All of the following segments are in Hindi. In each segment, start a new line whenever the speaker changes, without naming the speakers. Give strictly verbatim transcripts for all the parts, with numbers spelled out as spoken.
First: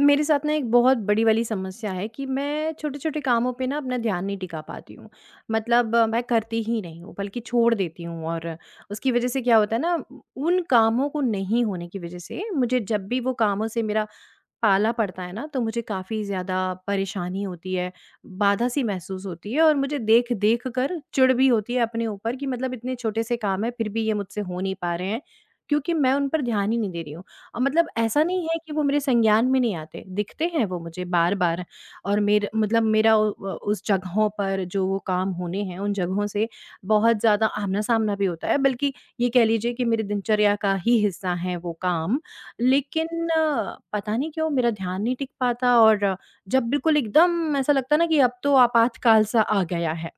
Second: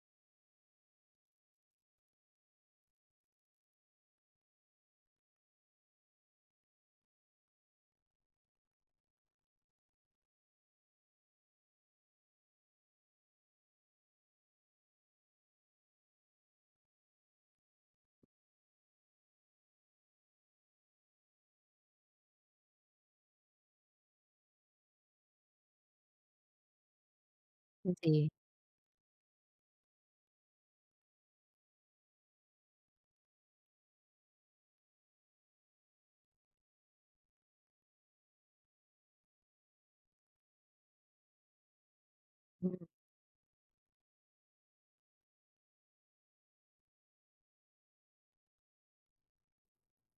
मेरे साथ ना एक बहुत बड़ी वाली समस्या है कि मैं छोटे-छोटे कामों पे ना अपना ध्यान नहीं टिका पाती हूँ। मतलब अ, मैं करती ही नहीं हूँ बल्कि छोड़ देती हूँ, और उसकी वज़ह से क्या होता है ना, उन कामों को नहीं होने की वज़ह से मुझे जब भी वो कामों से मेरा पाला पड़ता है ना, तो मुझे काफ़ी ज़्यादा परेशानी होती है, बाधा-सी महसूस होती है, और मुझे देख-देख कर चिढ़ भी होती है अपने ऊपर कि मतलब इतने छोटे से काम हैं, फिर भी ये मुझसे हो नहीं पा रहे हैं, क्योंकि मैं उन पर ध्यान ही नहीं दे रही हूँ। अ, मतलब ऐसा
जी।
नहीं है कि वो मेरे संज्ञान में नहीं आते, दिखते हैं वो मुझे बार-बार। और मेर मतलब मेरा उ अ, उस जगहों पर जो वो काम होने हैं, उन जगहों से बहुत ज़्यादा आमना-सामना भी होता है, बल्कि ये कह लीजिए कि मेरी दिनचर्या का ही हिस्सा हैं वो काम।
हुँ।
लेकिन अ, पता नहीं क्यों मेरा ध्यान नहीं टिक पाता, और अ, जब बिल्कुल एकदम ऐसा लगता है ना कि अब तो आपातकाल सा आ गया है,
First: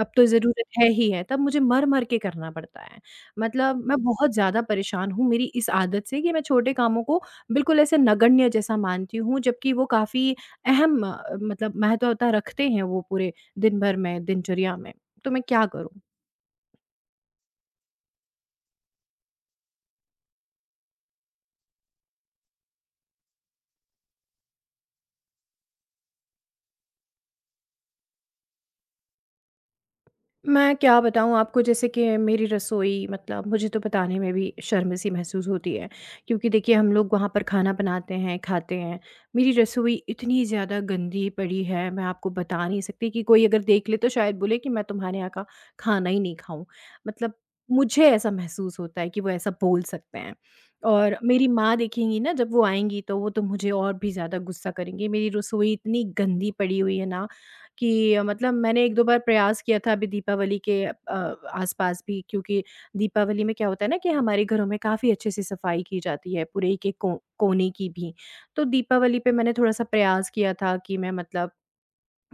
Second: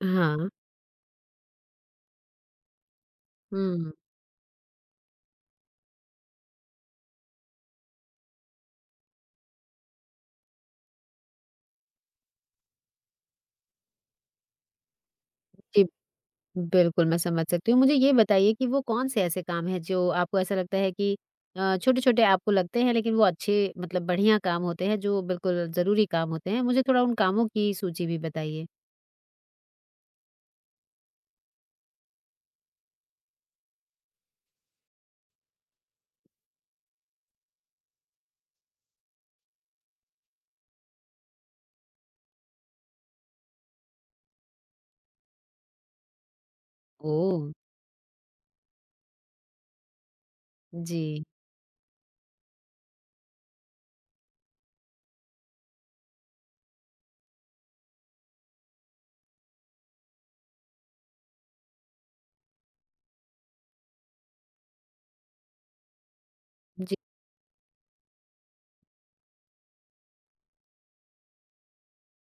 अब तो
हाँ।
ज़रूरत है ही है, तब मुझे मर-मर के करना पड़ता है। मतलब
हुँ।
मैं बहुत ज़्यादा परेशान हूँ मेरी इस आदत से, कि मैं छोटे कामों को बिल्कुल ऐसे नगण्य जैसा मानती हूँ, जबकि वो काफ़ी अहम अ, मतलब महत्वता रखते हैं वो पूरे दिन भर में, दिनचर्या में। तो मैं क्या
जी,
करूँ?
बिल्कुल मैं समझ सकती हूँ। मुझे ये बताइए कि वो कौन-से ऐसे काम हैं जो आपको ऐसा लगता है कि अ, छोटे-छोटे आपको लगते हैं, लेकिन वो अच्छे मतलब बढ़िया काम होते हैं, जो बिल्कुल ज़रूरी काम होते हैं? मुझे थोड़ा उन कामों की सूची भी बताइए।
मैं क्या बताऊँ आपको? जैसे कि मेरी रसोई, मतलब मुझे तो बताने में भी शर्म-सी महसूस होती है, क्योंकि देखिए हम लोग वहाँ पर खाना बनाते हैं, खाते हैं। मेरी रसोई इतनी ज़्यादा गंदी पड़ी है, मैं आपको बता नहीं सकती, कि कोई अगर देख ले तो शायद बोले कि मैं तुम्हारे यहाँ का खाना ही नहीं खाऊँ। मतलब
ओह!
मुझे ऐसा महसूस होता है कि वो ऐसा बोल सकते हैं। और
जी।
मेरी माँ देखेंगी ना, जब वो आएँगी तो वो तो मुझे और भी ज़्यादा गुस्सा करेंगी। मेरी रसोई इतनी गंदी पड़ी हुई है ना, कि अ, मतलब मैंने एक दो बार प्रयास किया था अभी दीपावली के अ, आस-पास भी, क्योंकि दीपावली में क्या होता है ना, कि हमारे घरों में काफ़ी अच्छे से सफाई की जाती है, पूरे एक-एक
जी।
को कोने की भी। तो दीपावली पे मैंने थोड़ा-सा प्रयास किया था कि मैं, मतलब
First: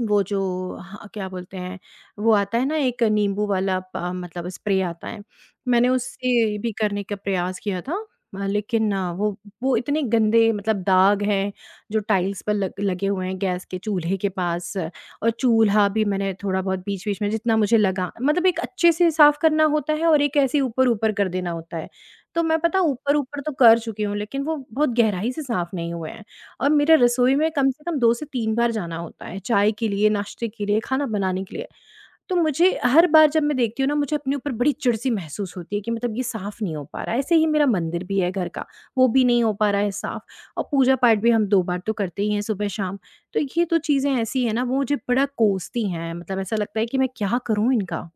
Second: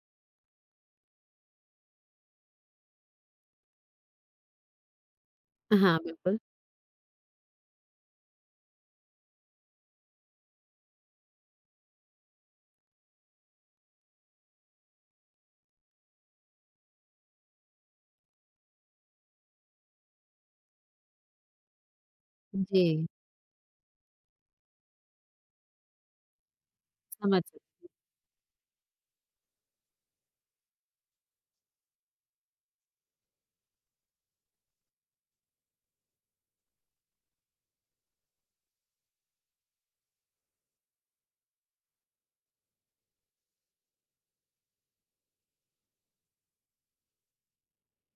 वो जो, हाँ, क्या बोलते हैं, वो आता है ना एक नींबू वाला प मतलब स्प्रे आता है। मैंने
हाँ, बिल्कुल।
उससे भी करने का प्रयास किया था, अ, लेकिन आ, वो वो इतने गंदे मतलब दाग हैं जो टाइल्स पर लग लगे हुए हैं गैस के चूल्हे के पास, आ, और चूल्हा भी मैंने थोड़ा बहुत बीच-बीच में जितना मुझे लगा, मतलब एक अच्छे से साफ़ करना होता है और एक ऐसे ऊपर-ऊपर कर देना होता है। तो मैं पता
जी,
ऊपर-ऊपर तो कर चुकी हूँ, लेकिन वो बहुत गहराई से साफ़ नहीं हुए हैं। और मेरा रसोई
समझ
में
सक
कम से कम दो से तीन बार जाना होता है, चाय के लिए, नाश्ते के लिए, खाना बनाने के लिए। तो मुझे हर बार जब मैं देखती हूँ ना, मुझे अपने ऊपर बड़ी चिड़-सी महसूस होती है, कि मतलब ये साफ़ नहीं हो पा रहा है। ऐसे ही मेरा मंदिर भी है घर का, वो भी नहीं हो पा रहा है साफ़, और पूजा-पाठ भी हम दो बार तो करते ही हैं, सुबह-शाम। तो ये तो चीज़ें ऐसी हैं ना, वो मुझे बड़ा कोसती हैं, मतलब ऐसा लगता है कि मैं क्या करूँ इनका?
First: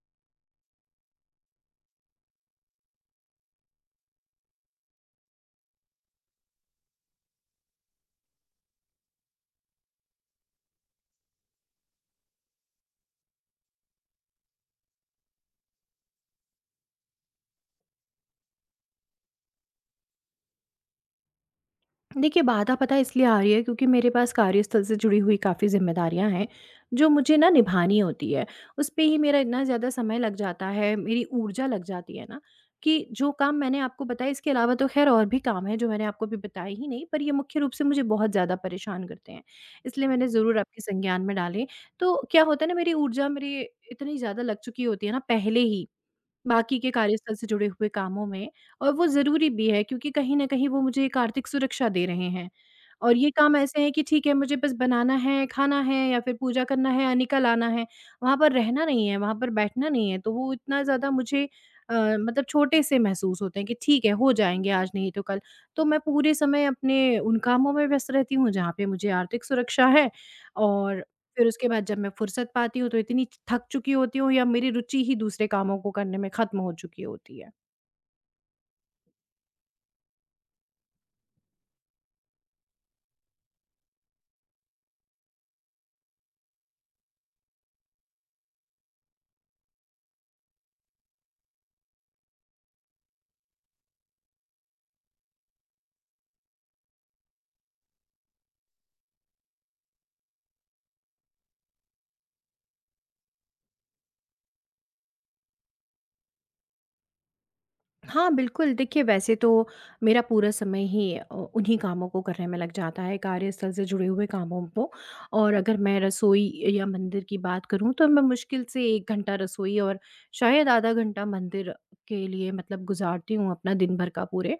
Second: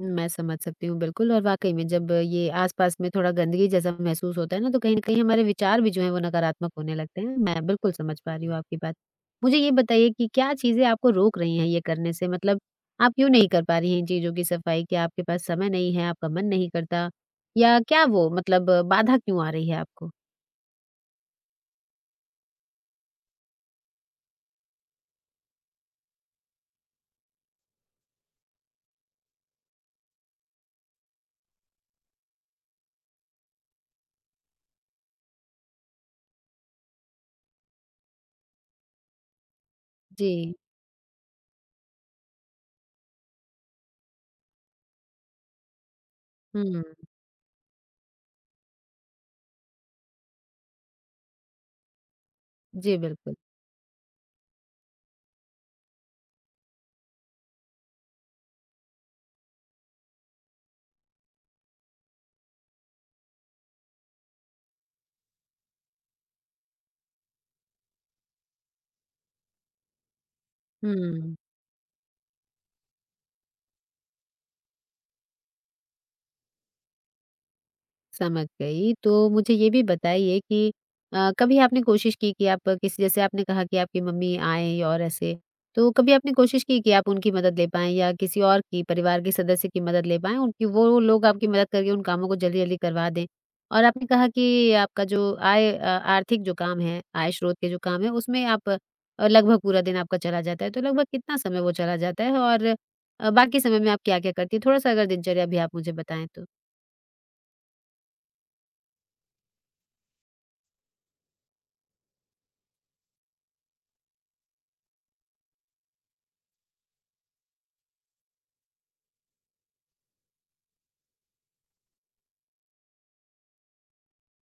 मैं समझ सकती हूँ बिल्कुल, और वाक़ई में जब ये आस-पास में थोड़ा गंदगी जैसा महसूस होता है ना, तो कहीं न कहीं हमारे विचार भी जो हैं वो नकारात्मक होने लगते हैं। मैं बिल्कुल समझ पा रही हूँ आपकी बात। मुझे ये बताइए कि क्या चीज़ें आपको रोक रही हैं ये करने से? मतलब आप क्यों नहीं कर पा रही हैं इन चीज़ों की सफाई? क्या आपके पास समय नहीं है, आपका मन नहीं करता, या क्या वो मतलब बाधा क्यों आ रही है आपको?
देखिए, बाधा पता है इसलिए आ रही है, क्योंकि मेरे पास कार्यस्थल से जुड़ी हुई काफ़ी ज़िम्मेदारियाँ हैं, जो मुझे ना निभानी होती है। उस पे ही मेरा इतना ज़्यादा समय लग जाता है, मेरी ऊर्जा लग जाती है ना, कि जो काम मैंने आपको बताए, इसके अलावा तो ख़ैर और भी काम हैं जो मैंने आपको अभी बताए ही नहीं, पर ये मुख्य रूप से मुझे बहुत ज़्यादा परेशान करते हैं। इसलिए मैंने
जी।
ज़रूर आपके संज्ञान में डाले। तो क्या होता है ना, मेरी ऊर्जा मेरी इतनी ज़्यादा लग चुकी होती है ना पहले ही, बाकी
हुँ।
के कार्यस्थल से जुड़े हुए कामों में। और वो ज़रूरी भी है, क्योंकि कहीं न कहीं वो मुझे एक आर्थिक सुरक्षा दे रहे हैं।
जी,
और ये
बिल्कुल।
काम ऐसे हैं कि ठीक है, मुझे बस बनाना है, खाना है, या फिर पूजा करना है या निकल आना है, वहाँ पर रहना नहीं है, वहाँ पर बैठना नहीं है। तो वो इतना ज़्यादा मुझे अ, मतलब छोटे से महसूस होते हैं, कि ठीक है हो जाएँगे आज नहीं तो कल। तो मैं पूरे समय अपने उन कामों में व्यस्त रहती हूँ जहाँ पे मुझे आर्थिक सुरक्षा है, और
हुँ।
फिर उसके बाद जब मैं फुर्सत पाती हूँ तो इतनी थक चुकी होती हूँ, या मेरी रुचि ही दूसरे कामों को करने में खत्म हो चुकी होती है।
समझ गई। तो मुझे ये भी बताइए कि अ, कभी आपने कोशिश की कि आप किसी, जैसे आपने कहा कि आपकी मम्मी आएँ और ऐसे, तो कभी आपने कोशिश की कि आप उनकी मदद ले पाएँ, या किसी और की परिवार के सदस्य की मदद ले पाएँ, उनकी वो लोग आपकी मदद करके उन कामों को जल्दी-जल्दी करवा दें? और आपने कहा कि आपका जो आय अ, आर्थिक जो काम है, आय स्रोत के जो काम है, उसमें आप अ, लगभग पूरा दिन आपका चला जाता है, तो लगभग कितना समय वो चला जाता है? और अ, बाकी समय में आप क्या-क्या करती हैं? थोड़ा-सा अगर दिनचर्या भी आप मुझे बताएँ तो।
हाँ, बिल्कुल। देखिए, वैसे तो मेरा पूरा समय ही अ, उन्हीं कामों को करने में लग जाता है, कार्यस्थल से जुड़े हुए कामों को। और अगर मैं रसोई या मंदिर की बात करूँ, तो मैं मुश्किल से एक घंटा रसोई और शायद आधा घंटा मंदिर के लिए मतलब गुज़ारती हूँ अपना दिन भर का पूरे।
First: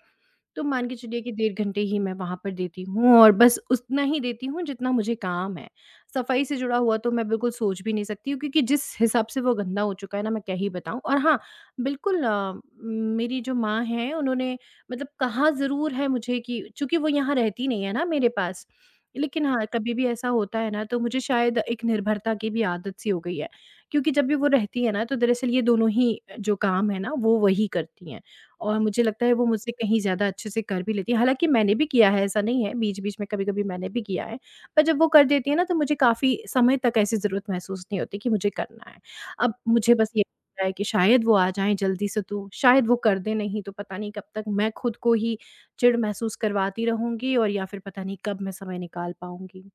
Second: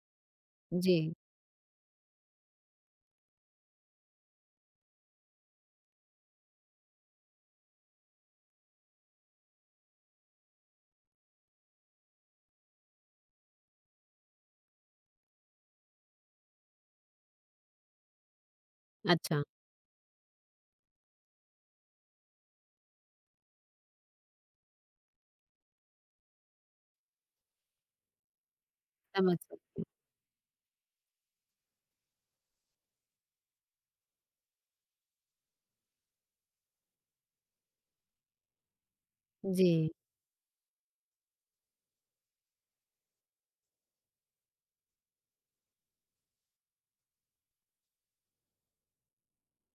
तो मान के
जी,
चलिए कि डेढ़ घंटे ही मैं वहाँ पर देती हूँ, और बस उतना ही देती हूँ जितना मुझे काम है। सफाई से जुड़ा हुआ तो मैं बिल्कुल सोच भी नहीं सकती हूँ, क्योंकि जिस हिसाब से वो गंदा हो चुका है ना, मैं क्या ही बताऊँ। और हाँ, बिल्कुल अ, मेरी जो माँ हैं उन्होंने मतलब कहा ज़रूर है मुझे, कि चूँकि वो यहाँ रहती नहीं है ना मेरे पास,
अच्छा।
लेकिन हाँ, कभी भी ऐसा होता है ना तो मुझे शायद एक निर्भरता की भी आदत सी हो गई है। क्योंकि जब भी वो रहती है ना, तो दरअसल ये दोनों ही जो काम है ना वो वही करती हैं। और मुझे लगता है
समझ
वो मुझसे
सकती हूँ।
कहीं ज़्यादा अच्छे से कर भी लेती हैं। हालाँकि मैंने भी किया है, ऐसा नहीं है, बीच-बीच में कभी-कभी मैंने भी किया है। पर जब वो कर देती है ना, तो मुझे काफ़ी समय तक ऐसी ज़रूरत महसूस नहीं होती कि मुझे करना है। अब
जी,
मुझे बस ये लगता है कि शायद वो आ जाएँ जल्दी से, तो शायद वो कर दें, नहीं तो पता नहीं कब तक मैं खुद को ही चिढ़ महसूस करवाती रहूँगी, और या फिर पता नहीं कब मैं समय निकाल पाऊँगी।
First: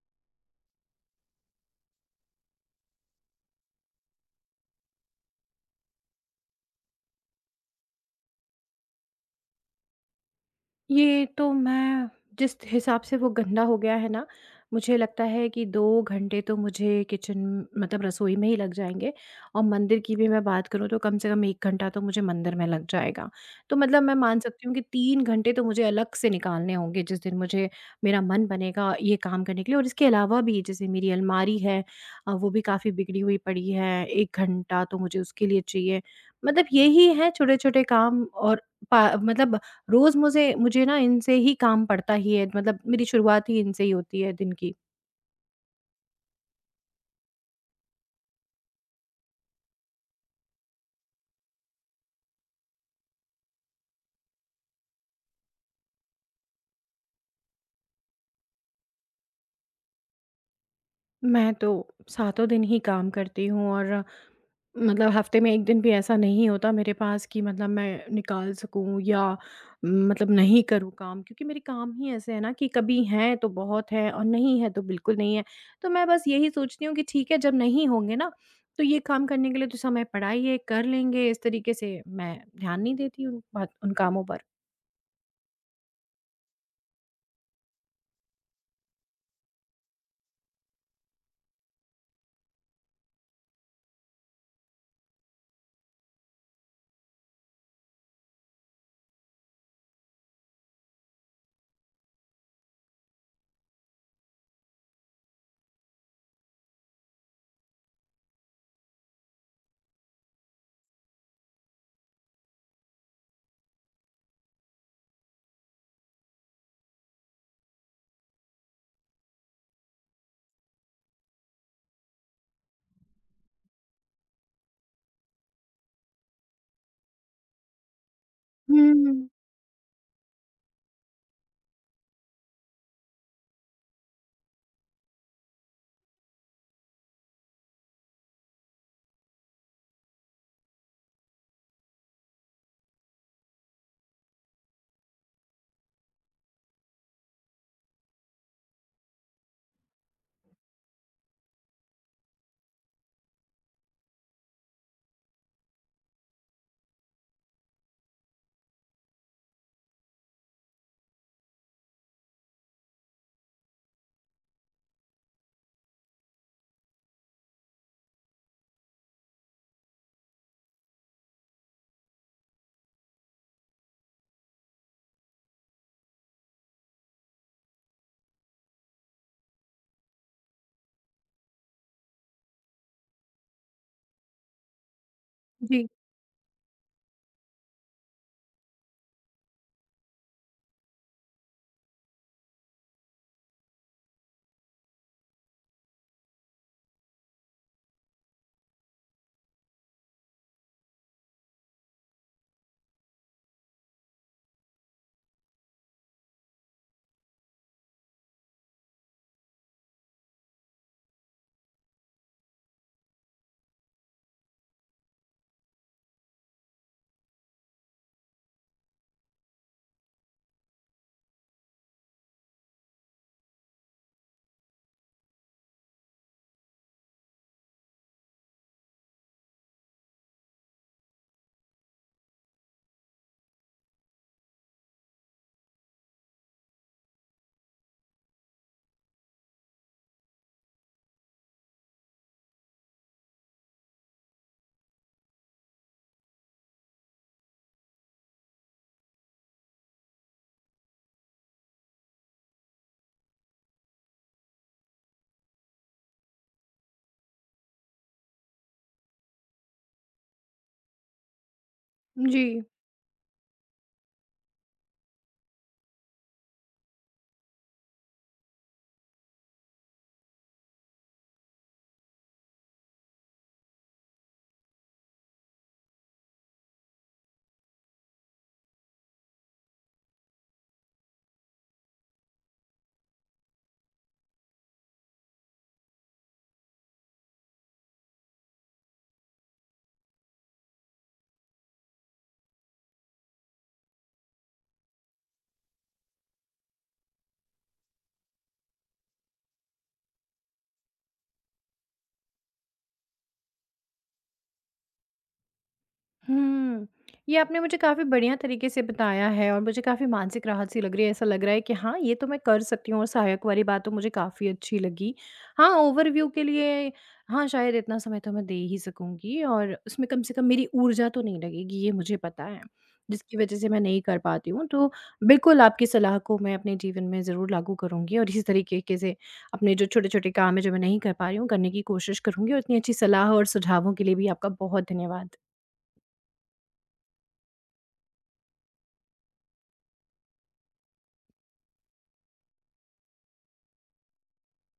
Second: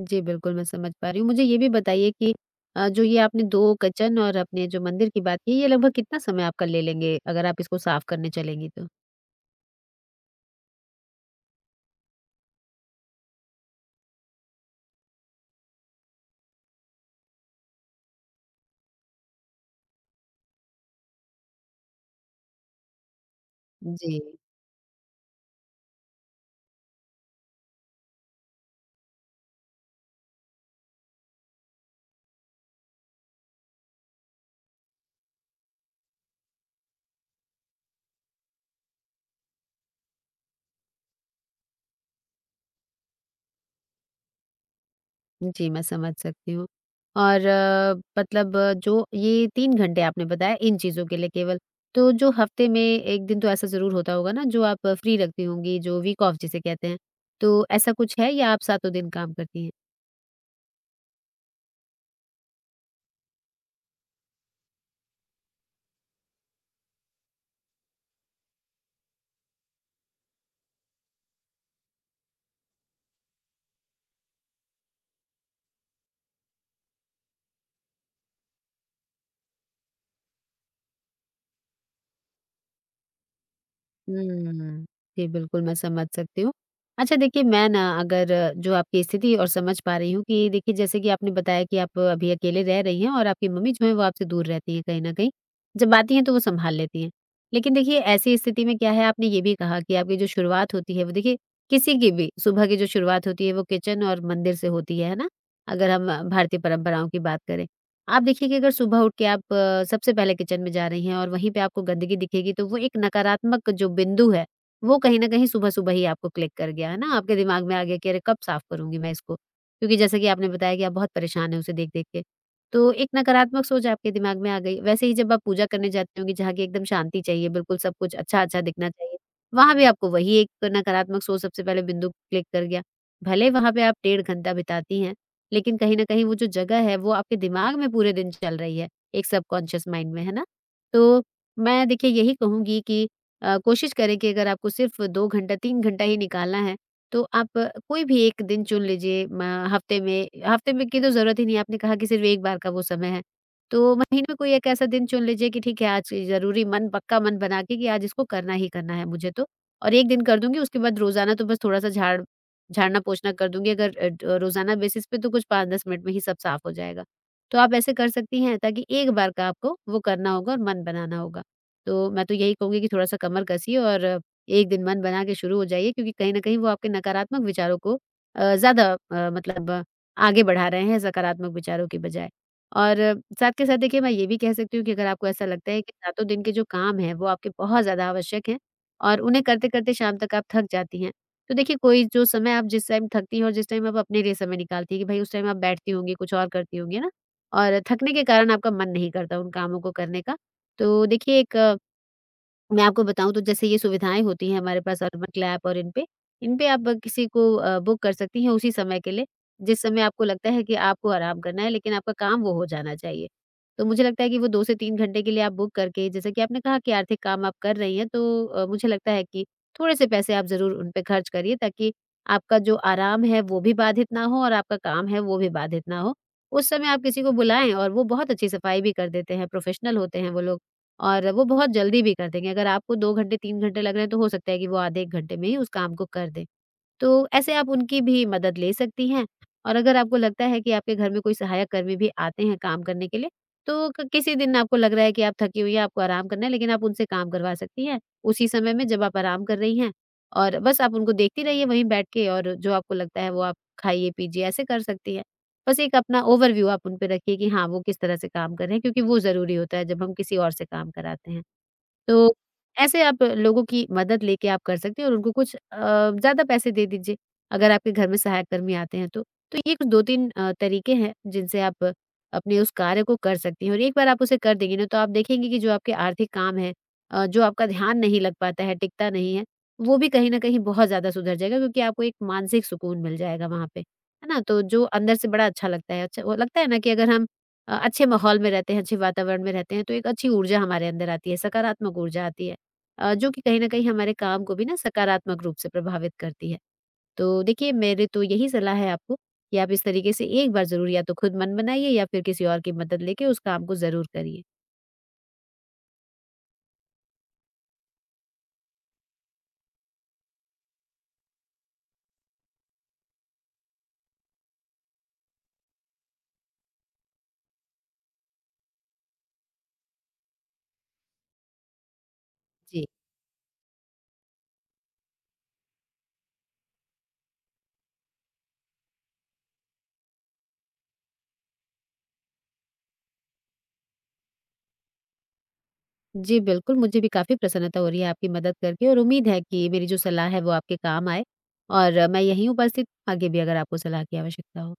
जी, बिल्कुल मैं समझ पा रही हूँ। मुझे ये भी बताइए कि अ, जो ये आपने दो किचन और अपने जो मंदिर की बात की, ये लगभग कितना समय आपका ले लेंगे, अगर आप इसको साफ़ करने चलेंगी तो?
ये तो मैं, जिस हिसाब से वो गंदा हो गया है ना, मुझे लगता है कि दो घंटे तो मुझे किचन मतलब रसोई में ही लग जाएँगे, और मंदिर की भी मैं बात करूँ तो कम से कम एक घंटा तो मुझे मंदिर में लग जाएगा। तो मतलब मैं
जी,
मान सकती हूँ कि तीन घंटे तो मुझे अलग से निकालने होंगे जिस दिन मुझे मेरा मन बनेगा ये काम करने के लिए, और इसके अलावा भी जैसे मेरी अलमारी है अ, वो भी काफ़ी बिगड़ी हुई पड़ी है, एक घंटा तो मुझे उसके लिए चाहिए। मतलब यही है छोटे-छोटे काम, और पा मतलब रोज़ मुझे मुझे ना इनसे ही काम पड़ता ही है, मतलब मेरी शुरुआत ही इनसे ही होती है दिन की।
जी, मैं समझ सकती हूँ। और अ, मतलब अ, जो ये तीन घंटे आपने बताया इन चीज़ों के लिए केवल, तो जो हफ़्ते में एक दिन तो ऐसा ज़रूर होता होगा ना, जो आप फ्री रखती होंगी, जो वीक ऑफ जिसे कहते हैं, तो ऐसा कुछ है या आप सातों दिन काम करती हैं?
मैं तो सातों दिन ही काम करती हूँ, और मतलब हफ़्ते में एक दिन भी ऐसा नहीं होता मेरे पास कि मतलब मैं निकाल सकूँ, या मतलब नहीं करूँ काम, क्योंकि मेरे काम ही ऐसे हैं ना कि कभी हैं तो बहुत हैं, और नहीं है तो बिल्कुल नहीं है। तो मैं बस यही सोचती हूँ कि ठीक है, जब नहीं होंगे ना, तो ये काम करने के लिए तो समय पड़ा ही है, कर लेंगे। इस तरीके से मैं ध्यान नहीं देती उन बात उन कामों पर।
हुँ। जी, बिल्कुल मैं समझ सकती हूँ। अच्छा देखिए, मैं ना अगर जो आपकी स्थिति और समझ पा रही हूँ, कि देखिए जैसे कि आपने बताया कि आप अभी अकेले रह रही हैं और आपकी मम्मी जो है वो आपसे दूर रहती हैं कहीं न कहीं। जब आती हैं तो वो सँभाल लेती हैं। लेकिन देखिए ऐसी स्थिति में क्या है, आपने ये भी कहा कि आपकी जो शुरुआत होती है वो देखिए, किसी की भी सुबह की जो शुरुआत होती है वो किचन और मंदिर से होती है, है ना? अगर हम भारतीय परंपराओं की बात करें। आप देखिए कि अगर सुबह उठ के आप अ, सबसे पहले किचन में जा रही हैं और वहीं पे आपको गंदगी दिखेगी, तो वो एक नकारात्मक जो बिंदु है वो कहीं ना कहीं सुबह सुबह ही आपको क्लिक कर गया है ना, आपके दिमाग में आ गया कि अरे, कब साफ करूंगी मैं इसको, क्योंकि जैसा कि आपने बताया कि आप बहुत परेशान है उसे देख देख के, तो एक नकारात्मक सोच आपके दिमाग में आ गई। वैसे ही जब आप पूजा करने जाते होंगे, जहाँ की एकदम शांति चाहिए, बिल्कुल सब कुछ अच्छा अच्छा दिखना चाहिए,
हुँ।
वहां भी आपको वही एक नकारात्मक सोच सबसे पहले बिंदु क्लिक कर गया। भले वहां पे आप डेढ़ घंटा बिताती हैं, लेकिन कहीं न कहीं वो जो जगह है वो आपके दिमाग में पूरे दिन चल रही है, एक सबकॉन्शियस माइंड में, है ना? तो मैं देखिए यही कहूँगी कि अ, कोशिश करें कि अगर आपको सिर्फ़ दो घंटा, तीन घंटा ही निकालना है, तो आप अ, कोई भी एक दिन चुन लीजिए। म हफ्ते में, हफ्ते में की तो ज़रूरत ही नहीं है, आपने कहा कि सिर्फ़ एक बार का वो समय है। तो महीने में कोई एक ऐसा दिन चुन लीजिए कि ठीक है, आज ज़रूरी मन, पक्का मन बना के कि आज इसको करना ही करना है मुझे, तो और एक दिन कर दूँगी, उसके बाद रोज़ाना तो बस थोड़ा-सा झाड़ झाड़ना-पोछना कर दूँगी। अगर अ, ड रोज़ाना बेसिस पे, तो कुछ पाँच दस मिनट में ही सब साफ हो जाएगा। तो आप ऐसे कर सकती हैं, ताकि एक बार का आपको वो करना होगा और मन बनाना होगा। तो मैं तो यही कहूँगी कि थोड़ा-सा कमर कसिए और अ, एक दिन मन बना के शुरू हो जाइए, क्योंकि कहीं न कहीं वो आपके नकारात्मक विचारों को अ, ज़्यादा अ, मतलब अ, आगे बढ़ा रहे हैं सकारात्मक विचारों के बजाय। और अ, साथ के साथ देखिए, मैं ये भी कह सकती हूँ कि अगर आपको ऐसा लगता है
जी।
कि सातों दिन के जो काम हैं वो आपके बहुत ज़्यादा आवश्यक हैं और उन्हें करते-करते शाम तक आप थक जाती हैं। तो देखिए, कोई जो समय आप, जिस टाइम थकती हैं और जिस टाइम आप अपने लिए समय निकालती हैं, कि भाई उस टाइम आप बैठती होंगी, कुछ और करती होंगी, है ना? और थकने के कारण आपका मन नहीं करता उन कामों को करने का। तो देखिए, एक मैं आपको बताऊँ तो जैसे ये सुविधाएँ होती हैं हमारे पास, अर्बन क्लैप और, इन पे, इन पे आप किसी को अ, बुक कर सकती हैं उसी समय के लिए, जिस समय आपको लगता है कि आपको आराम करना है लेकिन आपका काम वो हो जाना चाहिए। तो मुझे लगता है कि वो दो से तीन घंटे के लिए आप बुक करके, जैसे कि आपने कहा कि आर्थिक काम आप कर रही हैं, तो अ, मुझे लगता है कि थोड़े-से पैसे आप ज़रूर उन पे खर्च करिए, ताकि आपका जो आराम है वो भी बाधित ना हो और आपका काम है वो भी बाधित ना हो। उस समय आप किसी को बुलाएँ, और वो बहुत अच्छी सफाई भी कर देते हैं, प्रोफेशनल होते हैं वो लोग। और वो बहुत जल्दी भी कर देंगे। अगर आपको दो घंटे, तीन घंटे लग रहे हैं तो हो सकता है कि वो आधे एक घंटे में ही उस काम को कर दें। तो ऐसे आप उनकी भी मदद ले सकती हैं। और अगर आपको लगता है कि आपके घर में कोई सहायक कर्मी भी आते हैं काम करने के लिए, तो क किसी दिन आपको लग रहा है कि आप थकी हुई हैं, आपको आराम करना है, लेकिन आप उनसे काम करवा सकती हैं, उसी समय में जब आप आराम कर रही हैं, और बस आप उनको देखती रहिए वहीं बैठ के, और जो आपको लगता है वो आप खाइए, पीजिए, ऐसे कर सकती हैं। बस एक अपना ओवरव्यू आप उन पे रखिए कि हाँ, वो किस तरह से काम कर रहे हैं, क्योंकि वो ज़रूरी होता है जब हम किसी और से काम कराते हैं। तो
जी।
ऐसे आप लोगों की मदद लेके आप कर सकते हैं, और उनको कुछ अ, ज़्यादा पैसे दे दीजिए, अगर आपके घर में सहायक कर्मी आते हैं तो। तो ये कुछ दो तीन अ, तरीके हैं जिनसे आप अपने उस कार्य को कर सकती हैं, और एक बार आप उसे कर देंगी ना तो आप देखेंगी कि जो आपके आर्थिक काम हैं, अ, जो आपका ध्यान नहीं लग पाता है, टिकता नहीं है, वो भी कहीं न कहीं बहुत ज़्यादा सुधर जाएगा, क्योंकि आपको एक मानसिक सुकून मिल जाएगा वहाँ पे, है ना? तो जो अंदर से बड़ा अच्छा लगता है। अच्छा वो लगता है ना कि अगर हम अ, अच्छे माहौल में रहते हैं, अच्छे वातावरण में रहते हैं, तो एक अच्छी ऊर्जा हमारे अंदर आती है, सकारात्मक ऊर्जा आती है, अ, जो कि कहीं न कहीं हमारे काम को भी ना सकारात्मक रूप से प्रभावित करती है। तो देखिए, मेरी तो यही सलाह है आपको कि आप इस तरीके से एक बार ज़रूर या तो खुद मन बनाइए, या फिर किसी और की मदद लेके उस काम को ज़रूर करिए।
हुँ। ये आपने मुझे काफ़ी बढ़िया तरीके से बताया है, और मुझे काफ़ी मानसिक राहत सी लग रही है। ऐसा लग रहा है कि हाँ, ये तो मैं कर सकती हूँ, और सहायक वाली बात तो मुझे काफ़ी अच्छी लगी। हाँ, ओवरव्यू के लिए हाँ, शायद इतना समय तो मैं दे ही सकूँगी, और उसमें कम से कम मेरी ऊर्जा तो नहीं लगेगी, ये मुझे पता है,
जी।
जिसकी वज़ह से मैं नहीं कर पाती हूँ। तो बिल्कुल आपकी सलाह को मैं अपने जीवन में ज़रूर लागू करूँगी, और इसी तरीके के से अपने जो छोटे-छोटे काम हैं, जो मैं नहीं कर पा रही हूँ, करने की कोशिश करूँगी, और इतनी अच्छी सलाह और सुझावों के लिए भी आपका बहुत धन्यवाद।
जी, बिल्कुल, मुझे भी काफ़ी प्रसन्नता हो रही है आपकी मदद करके, और उम्मीद है कि मेरी जो सलाह है वो आपके काम आए, और अ, मैं यहीं उपस्थित हूँ, आगे भी अगर आपको सलाह की आवश्यकता हो।